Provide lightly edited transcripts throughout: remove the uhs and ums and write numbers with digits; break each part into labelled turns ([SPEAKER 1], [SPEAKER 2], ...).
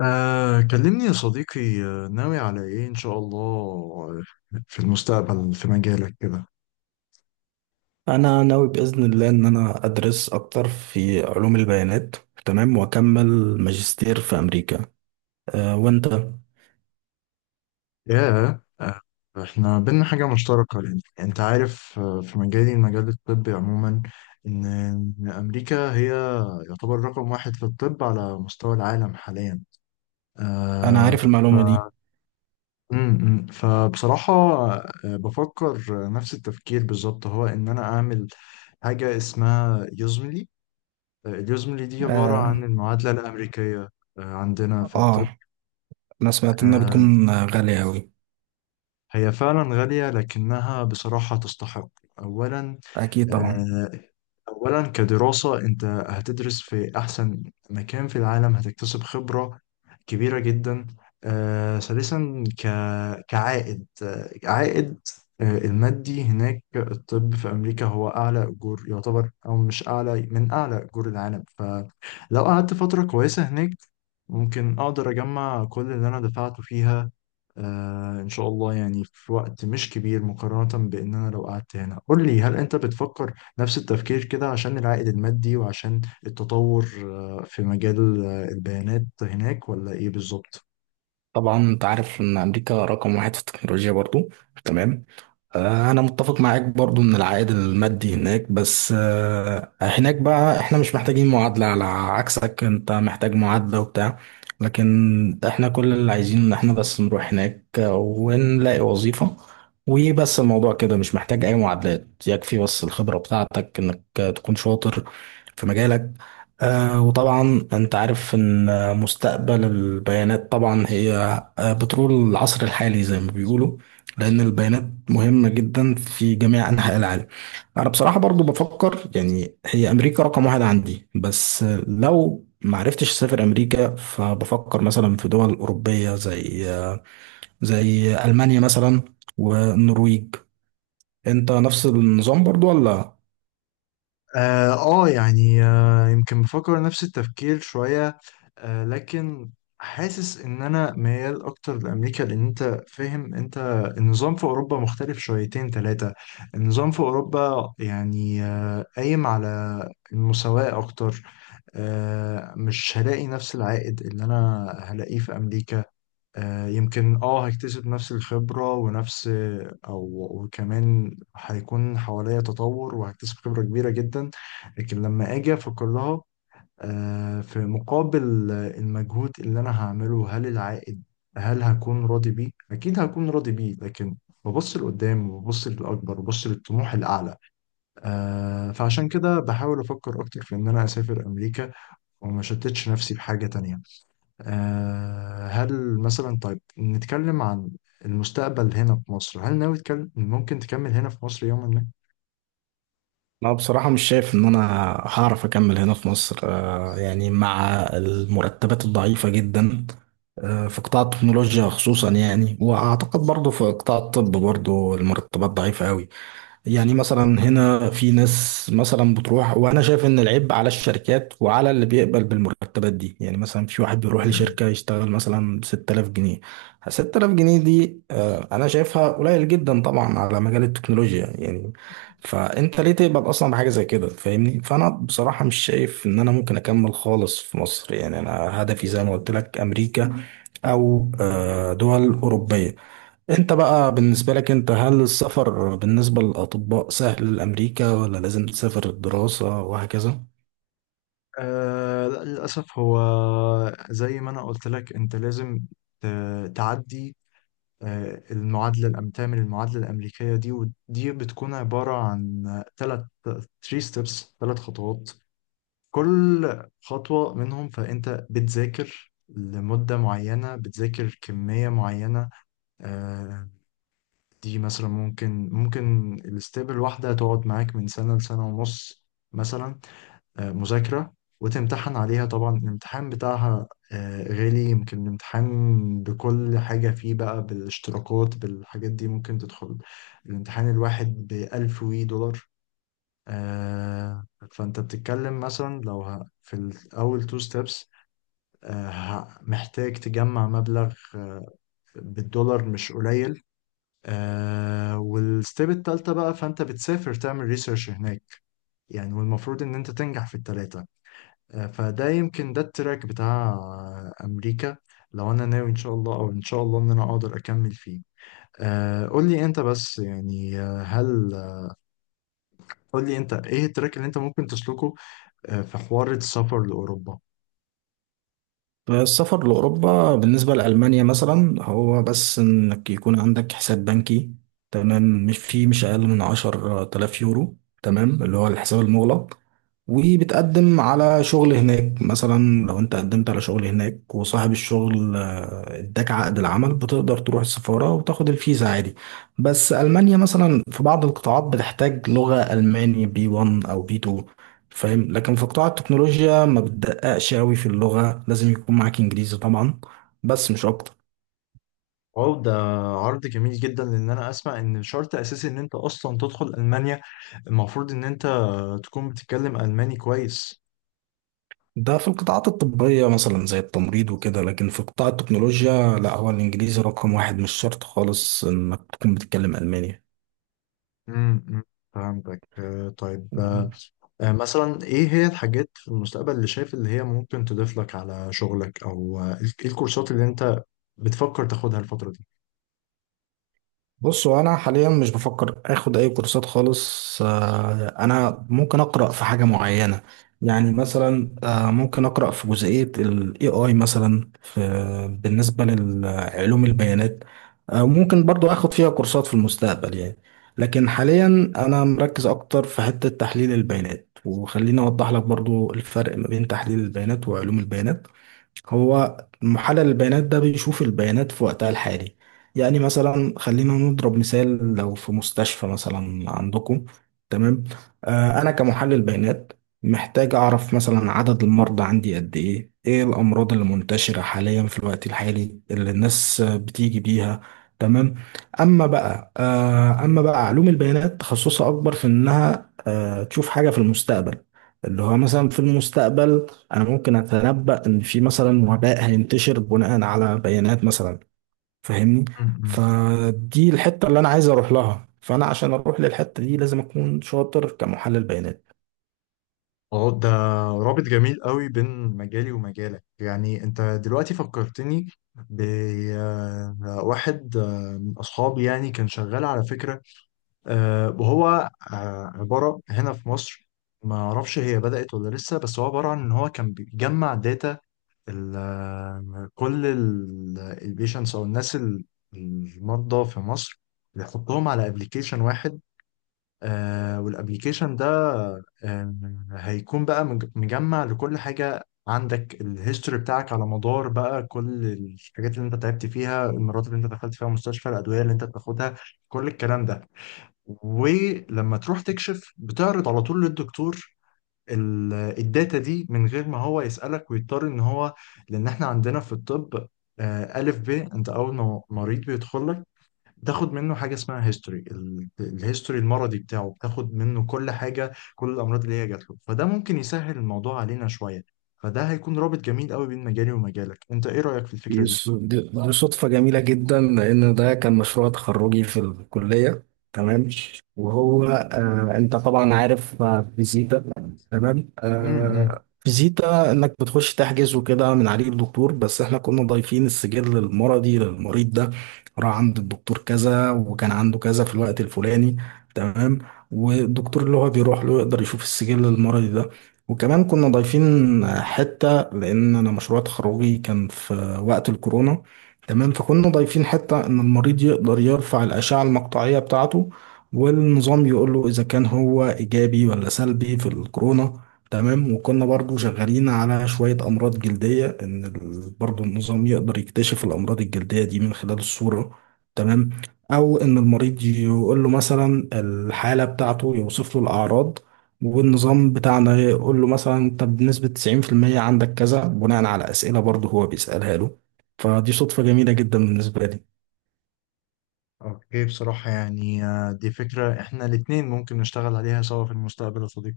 [SPEAKER 1] كلمني يا صديقي، ناوي على ايه ان شاء الله. في المستقبل في مجالك كده.
[SPEAKER 2] انا ناوي باذن الله ان انا ادرس اكتر في علوم البيانات. تمام، واكمل ماجستير في امريكا. وانت؟
[SPEAKER 1] ياه. احنا بينا حاجة مشتركة لأن انت عارف، في مجالي المجال الطبي عموما. إن امريكا هي يعتبر رقم واحد في الطب على مستوى العالم حاليا.
[SPEAKER 2] انا
[SPEAKER 1] آه
[SPEAKER 2] عارف
[SPEAKER 1] ف...
[SPEAKER 2] المعلومه دي.
[SPEAKER 1] م- م. فبصراحة، بفكر نفس التفكير بالظبط، هو ان انا اعمل حاجة اسمها يوزملي. اليوزملي دي عبارة عن
[SPEAKER 2] اه,
[SPEAKER 1] المعادلة الأمريكية، عندنا في الطب.
[SPEAKER 2] آه انا سمعت انها
[SPEAKER 1] آه،
[SPEAKER 2] بتكون غاليه قوي.
[SPEAKER 1] هي فعلا غالية لكنها بصراحة تستحق. أولا،
[SPEAKER 2] اكيد طبعا.
[SPEAKER 1] آه، أولا كدراسة أنت هتدرس في أحسن مكان في العالم، هتكتسب خبرة كبيرة جدا. ثالثا كعائد، آه، عائد آه، المادي هناك. الطب في أمريكا هو أعلى أجور، يعتبر أو مش أعلى من أعلى أجور العالم. ف لو قعدت فترة كويسة هناك ممكن أقدر أجمع كل اللي أنا دفعته فيها، إن شاء الله، يعني في وقت مش كبير مقارنة بإن أنا لو قعدت هنا. قول لي، هل أنت بتفكر نفس التفكير كده عشان العائد المادي وعشان التطور في مجال البيانات هناك، ولا إيه بالظبط؟
[SPEAKER 2] طبعا انت عارف ان امريكا رقم واحد في التكنولوجيا برضو. تمام. انا متفق معاك برضو ان العائد المادي هناك، بس هناك بقى احنا مش محتاجين معادلة على عكسك، انت محتاج معادلة وبتاع. لكن احنا كل اللي عايزين ان احنا بس نروح هناك ونلاقي وظيفة وبس. الموضوع كده مش محتاج اي معادلات، يكفي بس الخبرة بتاعتك انك تكون شاطر في مجالك. وطبعا انت عارف ان مستقبل البيانات طبعا هي بترول العصر الحالي زي ما بيقولوا، لان البيانات مهمة جدا في جميع انحاء العالم. انا بصراحة برضو بفكر، يعني هي امريكا رقم واحد عندي، بس لو ما عرفتش اسافر امريكا فبفكر مثلا في دول اوروبية، زي المانيا مثلا والنرويج. انت نفس النظام برضو ولا؟
[SPEAKER 1] اه. يعني، يمكن بفكر نفس التفكير شوية. لكن حاسس ان انا ميال اكتر لامريكا، لان انت فاهم، انت النظام في اوروبا مختلف شويتين ثلاثة. النظام في اوروبا يعني، قايم على المساواة اكتر. مش هلاقي نفس العائد اللي انا هلاقيه في امريكا. يمكن اه هيكتسب نفس الخبرة ونفس او وكمان هيكون حواليا تطور وهكتسب خبرة كبيرة جدا. لكن لما اجي افكر لها، في مقابل المجهود اللي انا هعمله، هل العائد، هل هكون راضي بيه؟ اكيد هكون راضي بيه، لكن ببص لقدام وببص للاكبر وببص للطموح الاعلى. فعشان كده بحاول افكر اكتر في ان انا اسافر امريكا وما شتتش نفسي بحاجة تانية. هل مثلا، طيب نتكلم عن المستقبل هنا في مصر. هل ناوي تكلم، ممكن تكمل هنا في مصر يوما ما؟
[SPEAKER 2] أنا بصراحة مش شايف إن أنا هعرف أكمل هنا في مصر، يعني مع المرتبات الضعيفة جدا في قطاع التكنولوجيا خصوصا، يعني وأعتقد برضه في قطاع الطب برضه المرتبات ضعيفة أوي. يعني مثلا هنا في ناس مثلا بتروح، وانا شايف ان العيب على الشركات وعلى اللي بيقبل بالمرتبات دي. يعني مثلا في واحد بيروح
[SPEAKER 1] م-
[SPEAKER 2] لشركة يشتغل مثلا ب 6000 جنيه. 6000 جنيه دي انا شايفها قليل جدا طبعا على مجال التكنولوجيا يعني. فانت ليه تقبل اصلا بحاجة زي كده؟ فاهمني. فانا بصراحة مش شايف ان انا ممكن اكمل خالص في مصر، يعني انا هدفي زي ما قلت لك امريكا او دول اوروبية. انت بقى بالنسبة لك، انت هل السفر بالنسبة للأطباء سهل لأمريكا ولا لازم تسافر الدراسة وهكذا؟
[SPEAKER 1] لا للأسف، هو زي ما أنا قلت لك أنت لازم تعدي ، المعادلة الأم، تعمل المعادلة الأمريكية دي. ودي بتكون عبارة عن ثلاث، 3 ستيبس، ثلاث خطوات. كل خطوة منهم فأنت بتذاكر لمدة معينة، بتذاكر كمية معينة. آه، دي مثلا ممكن، الاستيب الواحدة تقعد معاك من سنة لسنة ونص مثلا، مذاكرة، وتمتحن عليها. طبعا الامتحان بتاعها غالي، يمكن الامتحان بكل حاجة فيه بقى، بالاشتراكات بالحاجات دي، ممكن تدخل الامتحان الواحد بألف وي دولار. آه، فأنت بتتكلم مثلا لو في الأول تو ستيبس محتاج تجمع مبلغ بالدولار مش قليل. والستيب التالتة بقى، فأنت بتسافر تعمل ريسيرش هناك يعني. والمفروض إن أنت تنجح في التلاتة. فده يمكن ده التراك بتاع أمريكا، لو أنا ناوي إن شاء الله، أو إن شاء الله إن أنا أقدر أكمل فيه. قول لي أنت بس، يعني، هل، قول لي أنت إيه التراك اللي أنت ممكن تسلكه في حوار السفر لأوروبا؟
[SPEAKER 2] السفر لأوروبا بالنسبة لألمانيا مثلا هو بس إنك يكون عندك حساب بنكي. تمام، مش أقل من 10,000 يورو. تمام، اللي هو الحساب المغلق. وبتقدم على شغل هناك، مثلا لو أنت قدمت على شغل هناك وصاحب الشغل اداك عقد العمل، بتقدر تروح السفارة وتاخد الفيزا عادي. بس ألمانيا مثلا في بعض القطاعات بتحتاج لغة ألماني بي 1 أو بي 2، فاهم. لكن في قطاع التكنولوجيا ما بتدققش قوي في اللغة، لازم يكون معاك انجليزي طبعا بس مش اكتر.
[SPEAKER 1] واو، ده عرض جميل جدا، لان انا اسمع ان شرط اساسي ان انت اصلا تدخل المانيا المفروض ان انت تكون بتتكلم الماني كويس.
[SPEAKER 2] ده في القطاعات الطبية مثلا زي التمريض وكده، لكن في قطاع التكنولوجيا لا، هو الانجليزي رقم واحد، مش شرط خالص انك تكون بتتكلم الماني.
[SPEAKER 1] أمم، فهمتك. مثلا ايه هي الحاجات في المستقبل اللي شايف اللي هي ممكن تضيف لك على شغلك، او ايه الكورسات اللي انت بتفكر تاخدها الفترة دي؟
[SPEAKER 2] بص، هو انا حاليا مش بفكر اخد اي كورسات خالص، انا ممكن اقرا في حاجه معينه. يعني مثلا ممكن اقرا في جزئيه الاي اي مثلا في بالنسبه لعلوم البيانات. ممكن برضو اخد فيها كورسات في المستقبل يعني. لكن حاليا انا مركز اكتر في حته تحليل البيانات. وخليني اوضح لك برضو الفرق ما بين تحليل البيانات وعلوم البيانات. هو محلل البيانات ده بيشوف البيانات في وقتها الحالي. يعني مثلا خلينا نضرب مثال، لو في مستشفى مثلا عندكم، تمام. انا كمحلل بيانات محتاج اعرف مثلا عدد المرضى عندي قد ايه، ايه الامراض اللي منتشرة حاليا في الوقت الحالي اللي الناس بتيجي بيها. تمام. اما بقى علوم البيانات تخصصها اكبر في انها تشوف حاجة في المستقبل. اللي هو مثلا في المستقبل انا ممكن اتنبأ ان في مثلا وباء هينتشر بناء على بيانات مثلا، فاهمني.
[SPEAKER 1] امم
[SPEAKER 2] فدي الحتة اللي انا عايز اروح لها. فانا عشان اروح للحتة دي لازم اكون شاطر كمحلل بيانات.
[SPEAKER 1] اه ده رابط جميل قوي بين مجالي ومجالك. يعني انت دلوقتي فكرتني بواحد من اصحابي، يعني كان شغال على فكرة، وهو عبارة هنا في مصر، ما اعرفش هي بدأت ولا لسه، بس هو عبارة عن ان هو كان بيجمع داتا كل البيشنتس او الناس المرضى في مصر، بيحطهم على ابلكيشن واحد. والابلكيشن ده آه هيكون بقى مجمع لكل حاجة، عندك الهيستوري بتاعك على مدار بقى كل الحاجات اللي انت تعبت فيها، المرات اللي انت دخلت فيها مستشفى، الادوية اللي انت بتاخدها، كل الكلام ده. ولما تروح تكشف بتعرض على طول للدكتور الداتا دي، من غير ما هو يسألك ويضطر ان هو، لان احنا عندنا في الطب، ألف ب، انت اول ما مريض بيدخل لك بتاخد منه حاجة اسمها هيستوري. الهيستوري المرضي بتاعه بتاخد منه كل حاجة، كل الأمراض اللي هي جات له، فده ممكن يسهل الموضوع علينا شوية. فده هيكون رابط جميل قوي بين مجالي ومجالك. انت ايه رأيك في الفكرة دي؟
[SPEAKER 2] دي صدفة جميلة جدا لأن ده كان مشروع تخرجي في الكلية. تمام. وهو أنت طبعا عارف فيزيتا. تمام.
[SPEAKER 1] امم.
[SPEAKER 2] فيزيتا إنك بتخش تحجز وكده من عليه الدكتور، بس إحنا كنا ضايفين السجل المرضي للمريض ده راح عند الدكتور كذا وكان عنده كذا في الوقت الفلاني. تمام. والدكتور اللي هو بيروح له يقدر يشوف السجل المرضي ده. وكمان كنا ضايفين حتة لأن أنا مشروع تخرجي كان في وقت الكورونا. تمام. فكنا ضايفين حتة إن المريض يقدر يرفع الأشعة المقطعية بتاعته، والنظام يقول له إذا كان هو إيجابي ولا سلبي في الكورونا. تمام. وكنا برضو شغالين على شوية أمراض جلدية، إن برضو النظام يقدر يكتشف الأمراض الجلدية دي من خلال الصورة. تمام. أو إن المريض يقول له مثلا الحالة بتاعته، يوصف له الأعراض، والنظام بتاعنا يقول له مثلا طب بنسبة 90% عندك كذا، بناء على أسئلة برضه هو بيسألها له. فدي صدفة جميلة جدا بالنسبة لي.
[SPEAKER 1] اوكي، بصراحة يعني، دي فكرة احنا الاتنين ممكن نشتغل عليها سوا في المستقبل يا صديقي.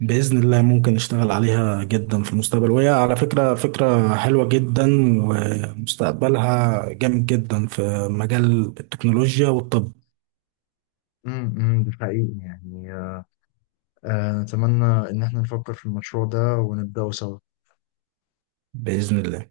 [SPEAKER 2] بإذن الله ممكن نشتغل عليها جدا في المستقبل، وهي على فكرة فكرة حلوة جدا، ومستقبلها جامد جدا في مجال التكنولوجيا والطب.
[SPEAKER 1] امم، ده حقيقي يعني. أتمنى إن احنا نفكر في المشروع ده ونبدأه سوا.
[SPEAKER 2] بإذن الله.